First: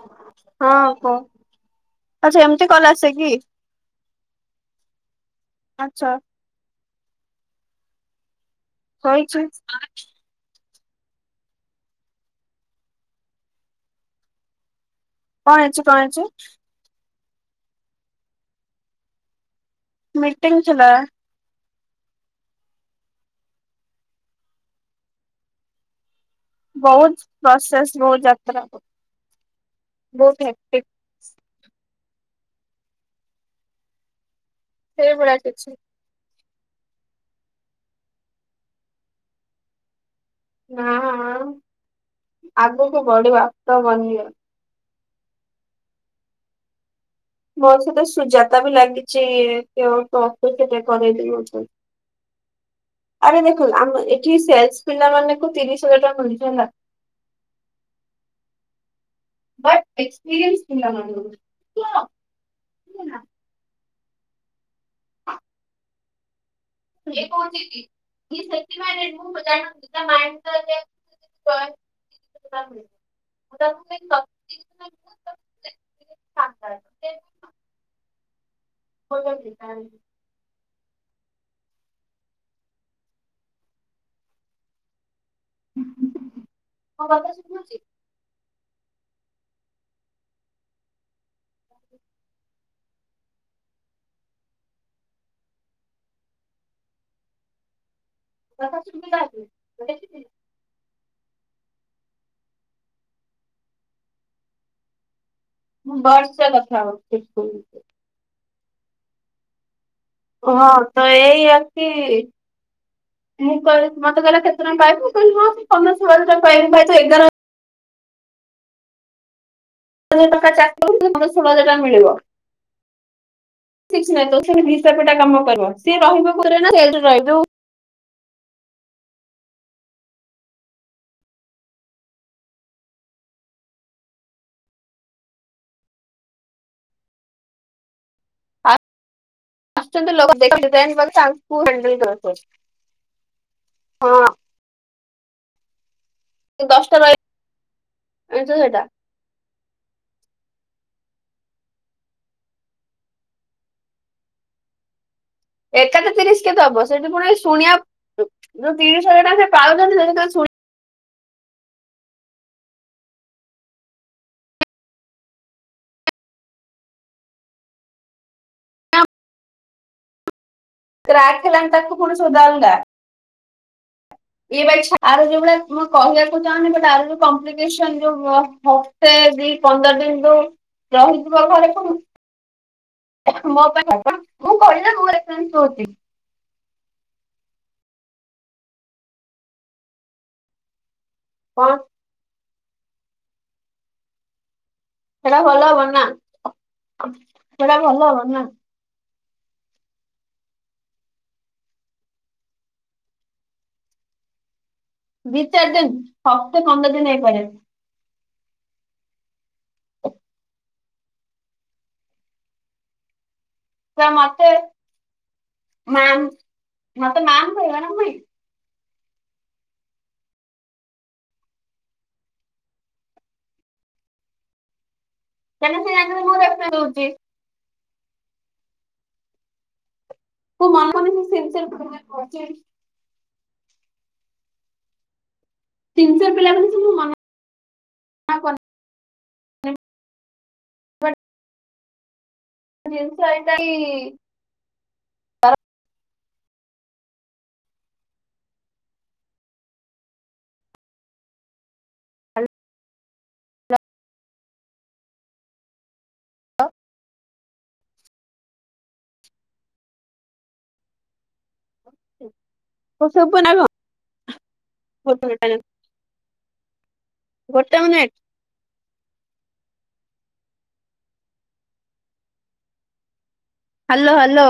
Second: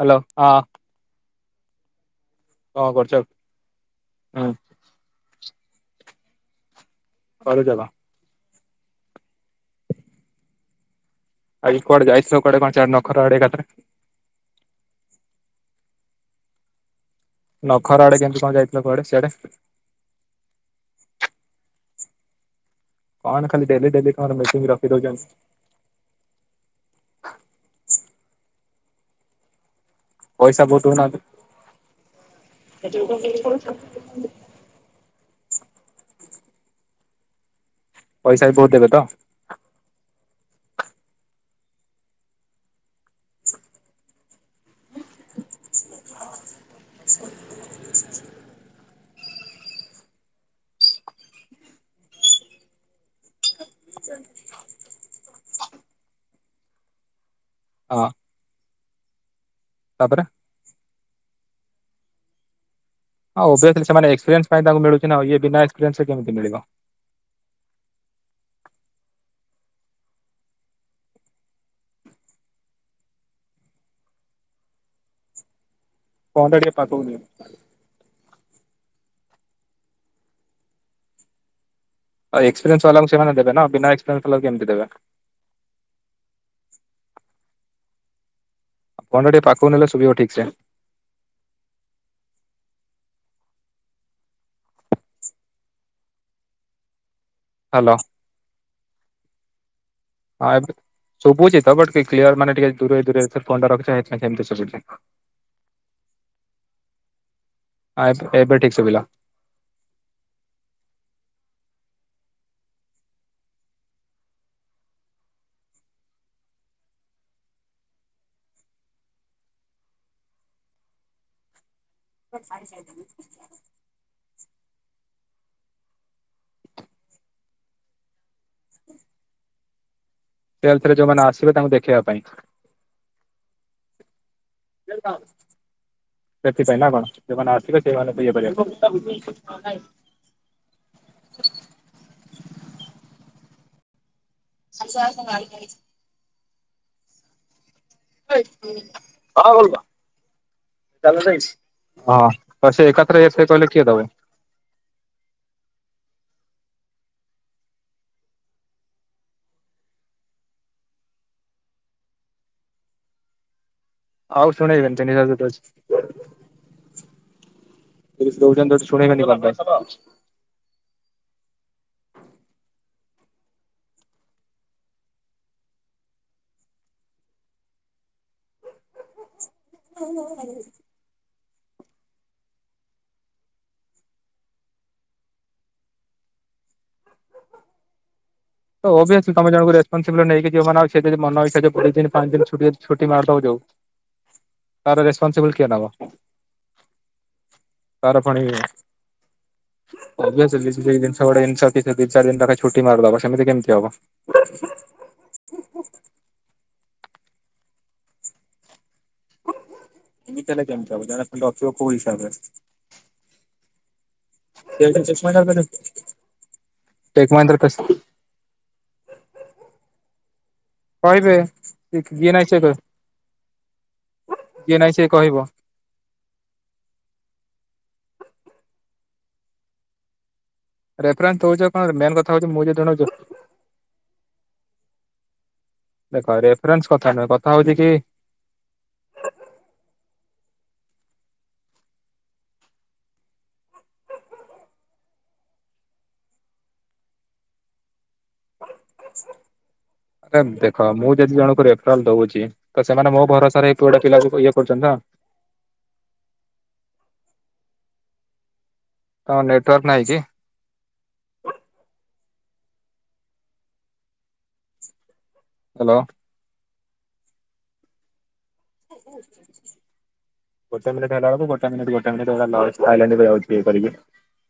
Hello ହଁ। ଆଚ୍ଛା ଏମିତି କଣ କଲ ଆସେ କରୁଛ କିି? ହୁଁ ଆଛା। କରିଚାଲ। କହିଚି। ଆଜି କୁଆଡ଼େ ଯାଇ ଥିଲ କୁଆଡେ଼ କଣ ଚାର୍ ନଖରା ଆଡେ ଏକାଥରେ? କଣ ଅଛି କଣ ଅଛି? ନଖରା ଆଡେ କେମିତି କଣ ଯାଇଥିଲ କୁଆଡେ ସିଆଡ଼େ। ମିଟିଂ ଥିଲା। କଣ ଖାଲି ଡେଲି ଡେଲି କଣର ମିଟିଂ ରଖିଦଉଛନ୍ତି? ବହୁତ ପ୍ରସେସ ବହୁତ ଯାତ୍ରା କରୁ ପଇସା ବହୁତ ଦଉନାହାନ୍ତି। ସେଇଭଳିଆ କିଛି ପଇସା ବି ବହୁତ ଦେବେ ତ। ନାଆ ଆଗକୁ ବଢ଼ିବ ଆଫ୍ଟର୍ ୱାନ ଇୟର। ମୋ ସହିତ ସୁଜତା ବି ଲାଗିଛି କେଉ କମ୍ପିଟେ କରେଇ ଦିଉ ଆରେ ଦେଖ ଆମ ଏଠି ସେଲସ ପିଲା ମାନଙ୍କୁ ତିରିଶ ହାଜର ମିଳୁଛି ହେଲା। ହ। ବଟ ଏକ୍ସପିରିନ୍ସ ପିଲା ମାନଙ୍କୁ ନେଇ ଥିଲା ମ ହଁ ଓଭିଅସଲି ସେମାନେ ଏକ୍ପିରିଏନ୍ସ ତାଙ୍କୁ ମିଳୁଛି ନା ଏ ବିନା ଏସପିରିନ୍ସରେ କେମିତି ମିଳିବ? କିଏ କହୁଚି କି [unintelligible] [unintelligible] ଫୋନଟା ଟିକେ ପାଖକୁ ନିଅ। [unintelligible] ଏକ୍ସପିରିଏନ୍ସ ବାଲାଙ୍କୁ ସେମାନେ ଦେବେ ନା ବିନା ଏକ୍ସପିରିଏନ୍ସ ବାଲାକୁ କେମିତି ଦେବେ? ହ ବାପା ଶୁଭୁଛି। ଫୋନ ଟା ପାଖକୁ ନେଲେ ଶୁଭିବା ଠିକସେ। ହ୍ୟାଲୋ। [unintelligible] ଯୋଉଟା କି? ହଁ ଏବେ ଶୁଭୁଛି ତ ବଟ କେ କ୍ଲିୟ ମାନ ଟିକେ ଦୂର ଦୂର କୁ ଫୋନଟା ରଖିଛୁ ସେଥିପାଇଁ ସେମିତି ଶୁଭୁଛି। ମୁଁ ଭଲ ସେ କଥା ହଉଛି ସ୍କୁଲ୍ ରେ। ହଁ ଏବେ ଠିକ ଶୁଭିଲା। ହଁ ତ ଏଇ ଆସି ମୁଁ କହ ମତେ କହିଲେ କେତେ ଟଙ୍କା ପାଇବୁ, ମୁଁ କହିଲି ହଁ ପନ୍ଦର ଷୋଳ ହଜାର ଟଙ୍କା ପାଇବି। ନାଇଁ ତୁ ଏଗାର [unintelligible] ସେମାନେ। ମିଳିବ କିଛି ନାହିଁ [unintelligible] କାମ କରିବ ସିଏ ରହିବ ପରେ ନା ସେଠି ରହିବ ଯୋଉ [inaudible] ସେଲଥ ରେ ଯୋଉମାନେ ଆସିବେ ତାଙ୍କୁ ଦେଖେଇବା ପାଇଁ [inaudible] [inaudible] ସେଥିପାଇଁ ନା କଣ ସେମାନେ ଆସିବେ ସେଇ କରିବାକୁ ଆସିଛନ୍ତି ଲୋକ ଦେଖିବା ତାକୁ ହାଣ୍ଡଲ କରି [inaudible] ହଁ। ଆ ଭଲ ସେ ଦଶଟା ବାଳି [inaudible] କଣ କହୁଚ? ହଁ ତାର ସେ ଏକାତ୍ର [unintelligible] କହିଲେ କିଏ ଦେବ? ଏକାଥରେ ତିରିଶ ସେ ଦବ ସେଠି ପୁଣି ଶୁଣିବା ଯୋଉ ତିରିଶ ହଜାର ଟଙ୍କା ସେ ପାଉଛନ୍ତି ସେଇଟା ଶୁଣି ଆଉ ଶୁଣେଇବେନି [unintelligible] ଅଛି। ତିରିଶ ଦଉଛନ୍ତି, ଗୋଟେ ଶୁଣିବେନି କଣ ପାଇଁ? କ୍ରାକ୍ ହେଲାଣି ତାକୁ ପୁଣି ର ଇଛା ଆର ଯୋଉ ଭଳିଆ ମୁଁ କହିବାକୁ ଚାହୁଁନି ତାର ଯୋଉ କଂପ୍ଲିକେସନ୍ ଯୋଉ ହପ୍ତେ ଦି ପନ୍ଦର ଦିନରୁ ରହିଥିବ ଘରେ। ମୋ ପାଇଁ ମୁଁ କହିଲି ନା [unintelligible] ତ ଓଭିଅସଲି ତମ ଜଣଙ୍କୁ ରେସ୍ପନସିବ ନେଇକି ଯିବ ମାନେ ଆଉ ସେ ଯଦିି ମନ ଇଚ୍ଛା କଣ [unintelligible] ପାଞ୍ଚ ଦିନ [unintelligible] ତାର ସେଟା ରେସପନସିବିଲଟି ଭଲ କିଏ ନବ? ହବନି ନା ସେଟା ଭଲ ତାର ହବନି ନା ପୁଣି ଓଭିଅସଲି ସେ ସେଇ ଜିନିଷ ଗୁଡା [unintelligible] ଦି ଚାରି ଦିନ ତା ଛୁଟି ମାରି ଦବ। ସେମିତି କେମିତି ହବ? ଦି ଚାରି ଦିନ ଦଶ ପନ୍ଦର ଦିନ ହେଇପାରେ। ଏମିତି ହେଲେ କେମିତି ହବ ଜାଗା ଖଣ୍ଡେ ରଖିବ କୋଉ ହିସାବରେ। ମତେ ମାମ ମତେ ଟେକ୍ ମାମ ମହିନ୍ଦ୍ରା କହିବ ନା ନାଇ। କହିବେ କିଏ ଯିଏ ନାଇ ସିଏ କହିବେ ଯିଏ ନାଇ ସିଏ କହିବ ତମକୁ ଲାଗିବ ମୁଁ ଏସା କହୁଛି। ମୁଁ ମନେ ମନେ ସେ ରେଫରେନ୍ସ ତ ସିନସିୟର ହଉଛ କଣ ପିଲା ମେନ୍ କଥା କରୁଛି ହଉଛି ମୁଁ ବି ଜଣଉଛି। ସିନସିୟର ଦେଖ ପିଲା ବୋଲି ସେ ମୁଁ ରେଫରେନ୍ସ କଥା ମନା ନୁହେଁ କଥା ହଉଛି କି କରିନି ଜିନିଷ ଏଇଟା କି? ରେ ଦେଖ ମୁଁ ଯଦି ଜଣଙ୍କୁ ରେଫରାଲ ଦଉଛି ତ ସେମାନେ ମୋ ଭରସାରେ ଏ [unintelligible] କୁୁଡେ ପିଲା ଇଏ କରୁଛନ୍ତି। ତ। ଅ। ତମ ନେଟୱାର୍କ ନହିଁ କି? କୁ ସୁଭୁନି ନା କଣ ଗୋଟେ ମିନିଟ। ହାଲୋ। ଗୋଟେ ମିନିଟ୍। ଗୋଟେ ମିନିଟ ହେଲା ବେଳକୁ ଗୋଟେ ମିନିଟ୍ ଗୋଟେ ମିନିଟ୍ ହେଲା ଲସ ସାଇଲେଣ୍ଟ ରେ ଯାଉଚି। ହ୍ୟାଲୋ ହ୍ୟାଲୋ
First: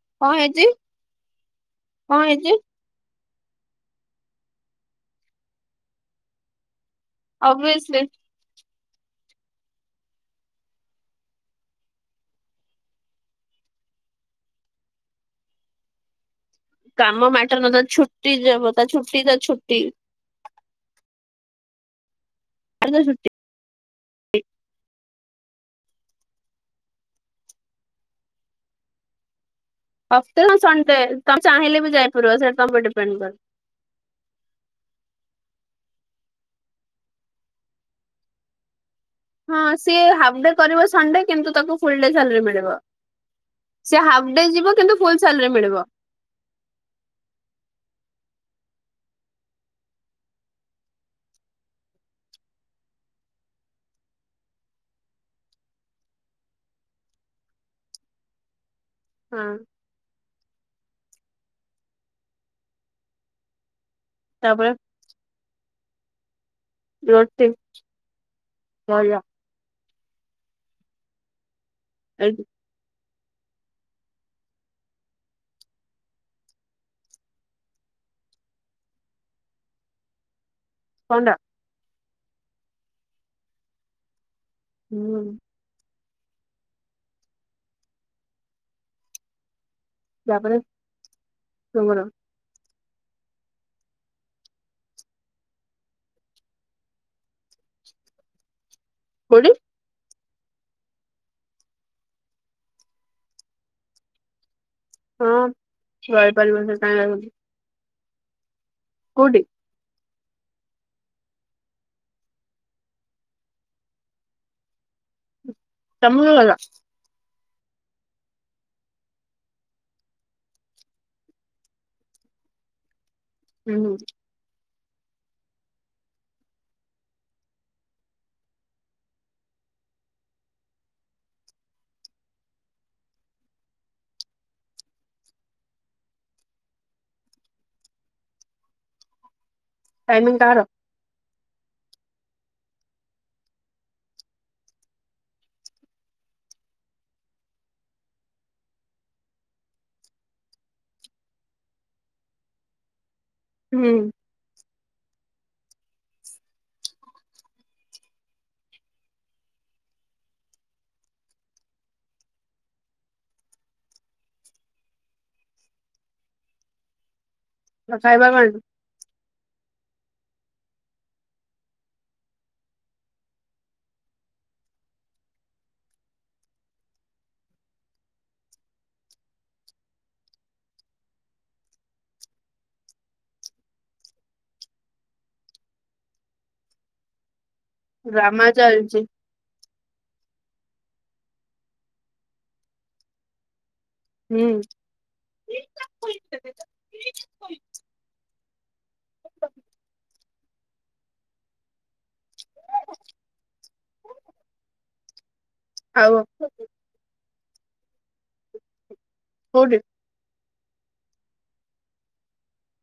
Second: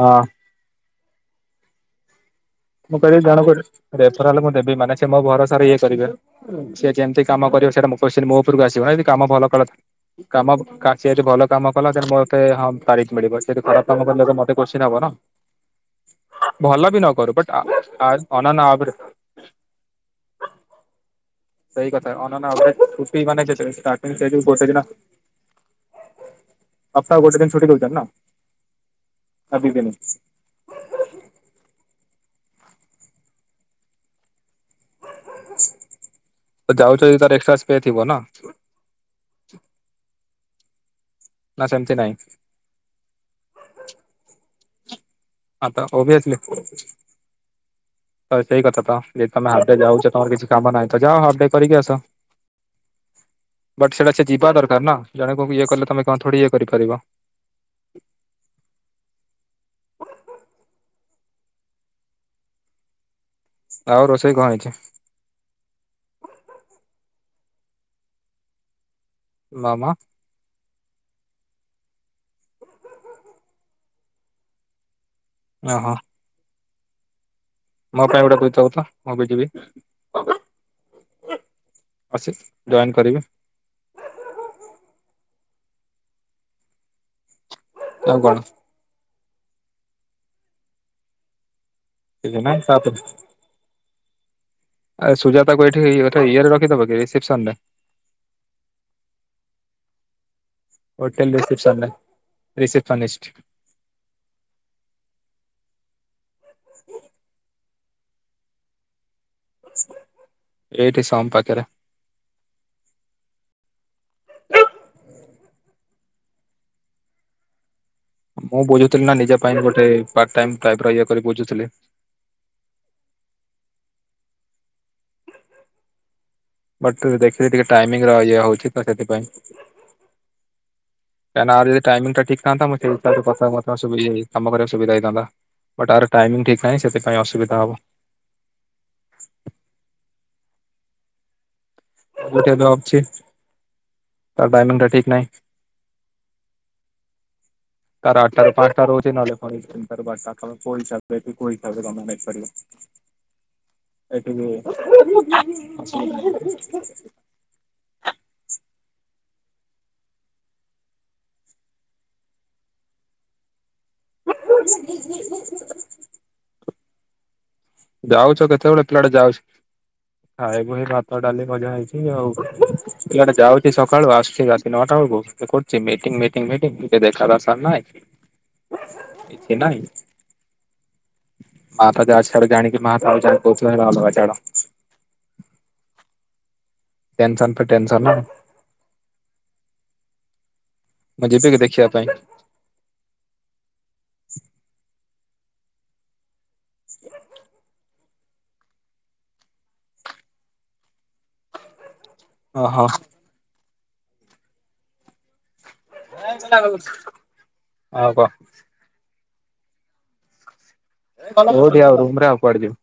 ହଁ କଣ ହେଇଛି କଣ ହେଇଛି। ଜଦି ଜଣଙ୍କ ଠୁରେଫଲାଲ ମୁଁ ଦେବି ମାନେ ସେ ମୋ ଭରସାରେ ଇଏ କରିବେ। ସେ ଯେମିତି କାମ କରିବ ସେଟା ମୁ ଅବିଅସଲି କୋସଚୀନ୍ ମୋ ଉପରକୁ ଆସିବ। ଜଣେ ଯଦି କାମ ଭଲ କଲା କାମ ଭ କା ସିଏ ଯଦି ଭଲ କାମ କଲା ଦେନ୍ ମୋତେ ହଁ ତାରିଫ ମିଳିବ ସେ ଜଦି ଖ ରାପ କାମ କଲେ ତ ମତେ କୋଷଚୀନ୍ ହବ ନା ଭଲ ବି ନ କରୁ ବଟ। ହେଦିନ ଛୁଟି ଯେବ ତା ଛୁଟି ତା ଛୁଟି। [inaudible] ସେଇ କଥା କାଲି ତା ଛୁଟି [unintelligible] ଷ୍ଟାର୍ଟିଂ ସେ ଯୋଉ ଗୋଟେ ଦିନ ସପ୍ତାହକୁ ଗୋଟେ ଦିନ ଛୁଟି ଦଉଛନ୍ତି ନା। ନା ଦି ଦିନି। ଅତେ ସନଣ୍ଡେ ତମେ ଚାହିଁଲେ ବି ଯାଇପାରିବ ସେଟା ତମ ଉପରେ ଡିପେଣ୍ଡ କରେ। [inaudible] ତ ଯାଉଛ ତାର ଏକ୍ସଟ୍ରା ପେ ଥିବ ନା। ହଁ ସିଏ ହାଫ ଡେ କରିବ ସଣ୍ଡେ କିନ୍ତୁ ନା ତାକୁ ସେମିତି ଫୁଲ ଡେ ନାଇଁ ସାଲାରି ମିଳିବ ସେ ହାଫ୍ ଡେ ଯିବ। କିନ୍ତୁ ଫୁଲ୍ ସାଲାରୀ ମିଳିବ ଆପଣ ଓଭିିୟସଲି। ହଁ ସେଇ କଥା ତ ଯଦି ତମେ ହାଫ୍ ଡେ ଯାଉଛ ତମର କିଛି କାମ ନାହିଁ ତ ଯାଅ ହାଫ୍ ଡେ କରିକି ଆସ। ବଟ୍ ସେଇଟା ସେ ଯିବା ଦରକାର ନା ଜଣେ କଉ ବି ଇଏ କଲେ ତମେ କଣ ଥୋଡି ଇଏ କରିପାରିବ। [inaudible] ହୁଁ ଆଉ ରୋଷେଇ କଣ ତାପରେ ହେଇଛି? ୟା ୟା ମାମା [unintelligible] ଅ ହ ମୋ ପାଇଁ ଗୋଟେ ବୁଝିଥିବୁ ତ ମୁଁ ବି ଯିବି। କଣ ଟା? ଅସିତ୍ ଜଏନ୍ କରିବି। ହୁଁ ଆଉ କଣ? ତାପରେ ତୁମର କିଛି ନାହିଁ ତାପରେ ଆରେ ସୁଜାତାକୁ ଏଠି ଏଠି ଇଏରେ ରଖିଦବ କି ରିସିପସନରେ? କୋଉଠି? ହୋଟେଲ ରିସିପସନ୍ ରେ ରିସିପସନିସ୍ଟ। ହଁ ରହିପାରିବନି କାଇଁ ରହିବନି। କୋଉଠି? ଏଇଠି ସମ୍ ପାଖରେ। ଟାଇମିଙ୍ଗ ଅଲଗା ମୁଁ ବୁଝୁଥିଲି ନା ନିଜ ପାଇଁ ଗୋଟେ ପାର୍ଟ ଟାଇମ୍ ଟାଇପ୍ ର ଇଏ କରି ବୁଝୁଥିଲି [inaudible] ହୁଁ ହୁଁ ବଟ ଦେଖିଲି ଟିକେ ଟାଇମିଙ୍ଗ ର ଇଏ ହଉଛି ତ ସେଥିପାଇଁ। କାଇଁ ନା ଆର ଯଦି ଟାଇମିଙ୍ଗଟା ଠିକ ଥାନ୍ତା ମୁଁ ସେଇ ହିସାବରେ [unintelligible] କାମ କରିବାକୁ ସୁବିଧା ହେଇଥାନ୍ତା। ବଟ ଆର ଟାଇମିଙ୍ଗ ଠିକ ନାହିଁ ସେଥିପାଇଁ ଅସୁବିଧା ହବ। ଟାଇମିଙ୍ଗ କାହାର? ଗୋଟିଏ ତ ଅଛି ତାର ଟାଇମିଙ୍ଗଟା ଠିକ ନାହିଁ। [inaudible] ତାର ଆଠଟାରୁ ପାଞ୍ଚଟା ରହୁଛି ନହଲେ ପୁଣି ତିନିଟାରୁ ବାରଟା ତମେ କୋଉ ହିସାବରେ ବି କୋଉ ହିସାବରେ ହୁଁ [unintelligible] କରିବ। ଏଠକି ଅଛିକି ନାହିଁ। [inaudible] ଆଉ ଖାଇବା ଯାଉଛ କଣ କେତେବେଳେ ପିଲା ଟା ଯାଉଛି ହଁ ଏବେ ଏଇ ଭାତ, ଡାଲି, ଭଜା ହେଇଛି ଆଉ ପିଲାଟା ଯାଉଛି ସକାଳୁ ଆସୁଛି ରାତି ନଅଟା ବେଳକୁ [unintelligible] କରୁଛି ମିଟିଙ୍ଗ ମିଟିଙ୍ଗ ମିଟିଙ୍ଗ ଟିକେ ଦେଖା ଦର୍ଶନ ନାହିଁ କିଛି ନାହିଁ। ପାଠ ଯା ଛାଡିକି ଆଣିକି ମା ପାଖୁ ଛାଡିକି କହୁଥିଲା ବାବା ପାଖେ ଛାଡ। ଟେନସନ୍ ଡ୍ରାମା ଚାଲଚି। ମୁଁ ଯିବି କି ଦେଖିବା ପାଇଁ? ହୁଁ। ଓ ହୋ। [inaudible] ଆଉ ଆଉ କହ। କୋଉଟି? କଉଟି ଆଉ ରୁମ ରେ ଆଉ କୁଆଡେ ଯିବୁ।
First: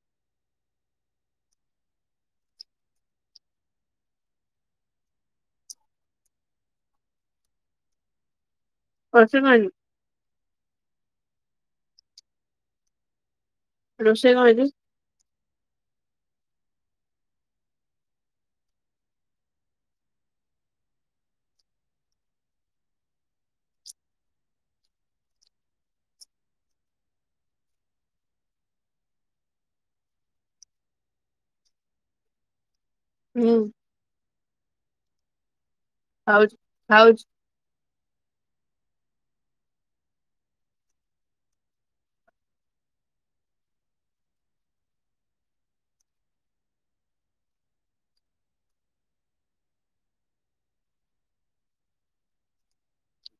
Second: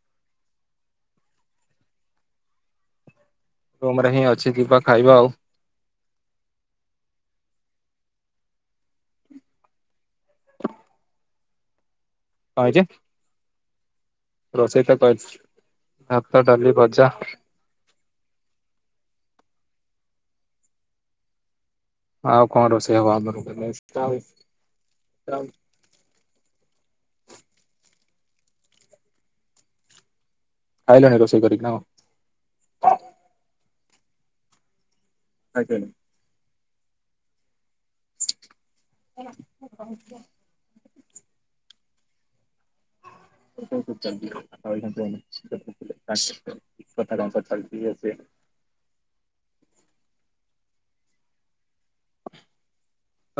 ରୁମ ରେ ହିଁ ଅଛି ଯିବା ଖାଇବା ଆଉ। ପଛେ କହିମି। କ ହେଇଚି। ରୋଷେଇ କଣ ହେଇଛି ରୋଷେଇ ତ କରିଛି ଭତ, ଡାଲି, ଭଜା। ଆଉ କଣ ରୋଷେଇ ହବ। [inaudible] ଖାଇଲଣି ରୋଷେଇ କରି କି ନ କନ୍। ହୁଁ ଖାଇକୀ ଆଇଲ। ଖାଉଛି ଖାଉଛି। [inaudible] [inaudible] କଥାଟା ଅନୁସାରେ [inaudible]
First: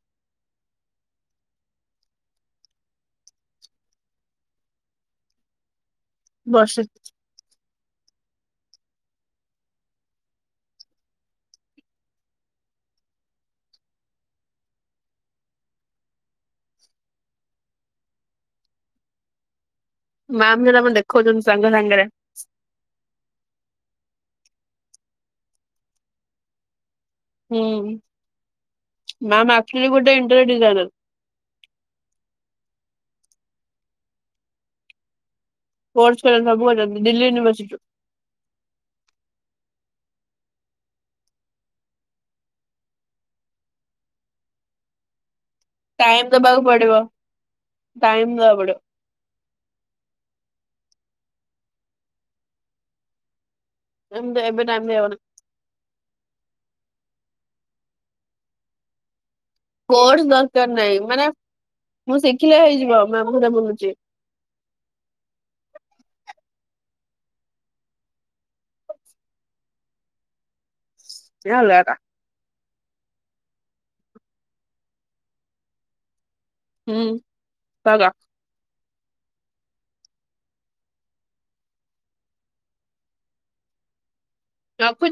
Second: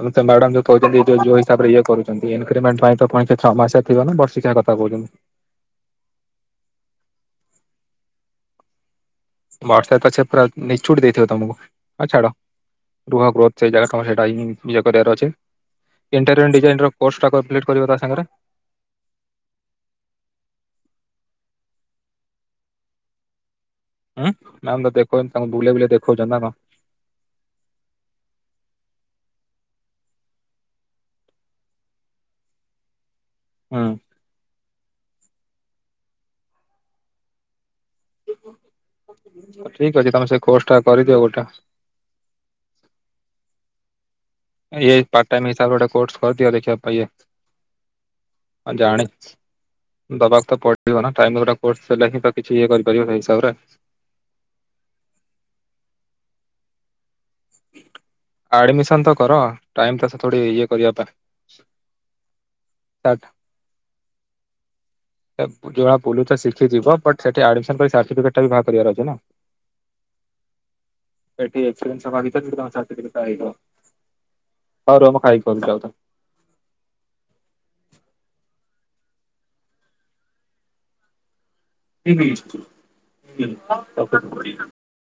ଆଉ ସେ ମ୍ୟାଡାମ ଯୋଉ କହୁଛନ୍ତି, ଯୋଉ ଯୋଉ ହିସାବରେ ଇଏ କରୁଛନ୍ତି, ଇକ୍ରିମେଣ୍ଟ ପାଇଁ ତ ପୁଣି ଛଅ ମାସିଆ ଥିବ ନା ବର୍ଷି କିୟା। କଥା କହୁଛନ୍ତି। ବର୍ଷି ବର୍ଷେ ତ ସେ ପୁରା ନିଛୁଟି ଦେଇଥିବେ ତମକୁ ହେ ଛାଡ। ରୁହ ଗ୍ରୋଥ ସେଇ ଜାଗା ତମ ସେଇ ଟା ହିଁ ଇଏ କରି ବାର ଅଛି। ଇଣ୍ଟେରିୟନ ଡିଜାଇନ ର କୋର୍ସ ଟା କଂପ୍ଲୀଟ କରିବ ତା ସାଙ୍ଗରେ। ମାମ୍ ଯଉଟା ମତେ ଦେଖଉଛନ୍ତି ସାଙ୍ଗ ସାଙ୍ଗରେ। ଉଁ ମାମ୍ ତ ଦେଖଉଛନ୍ତି ତାଙ୍କୁ ବୁଲେଇ ବୁଲେଈ ଦେଖଉଛନ୍ତି ନା କଣ? ହୁଁ ମ୍ୟାାମ ଆକ୍ଚୁଲି ଗୋଟେ ଇଣ୍ଟରିଅର୍ ଡିଜାଇନର। ହୁଁ। କୋର୍ସ କରିବେ ସବୁ କରିବେ ଦିଲ୍ଲୀ ୟୁନିଭର୍ସ ସିଟିରୁ। ଠିକ ଅଛି ତମେ ସେ ଖୋର୍ସ ଟା କରିଦିଅ ଗୋଟା। ଏଇ ପାର୍ଟ ଟାଇମ ହିସାବରେ ଗୋଟେ କୋର୍ସ ଟାଇମ କରଦିଅ ଦବାକୁ ଦେଖିବା ପା ପଡିବ। ଇଏ। ଟାଇମ ଦବାକୁ ପଡିବ ଆଉ ଜାଣି ଦବାକୁ ତ ପଡି ବ ନା ଟାଇମ ରେ ଗୋଟା କୋର୍ସ ସରିଲେ ହିଁ ତ କିଛି ଇଏ କରିପାରିବ ସେଇ ହିସାବରେ। ଏମତି ଏବେ ଟାଇମ ଦେଇ ହବନି। ଆଡମିସନ ତ କର। ଟାଇମ ତ କୋର୍ସ ଥୋଡି ଇଏ ଦରକାର କରିବା ନାହିଁ ମାନେ ମୁ ଶିକ୍ଷ ଲେ ହେଇଯିବ ପାଇଁ ମୁଁ [unintelligible] ବୁଲୁଛି। ଯାହା ବୁଲୁଛ ଶିଖିଯିବ ବଟ୍ ସେଠି ଆଡ଼ମିଶନ ପାଇଁ ସାର୍ଟିଫିକେଟ ବି ବାହାର କରିବାର ଅଛି ନା। ହେଲା ଏଠି ଏକ୍ସପେରିଏନ୍ସ ହେବା ବି ତ [unintelligible] ରହ ମୁଁ ଖାଇ କରୁଛି ଆଉ ଥରେ। ହୁଁ ରଖୁଛି। [inaudible]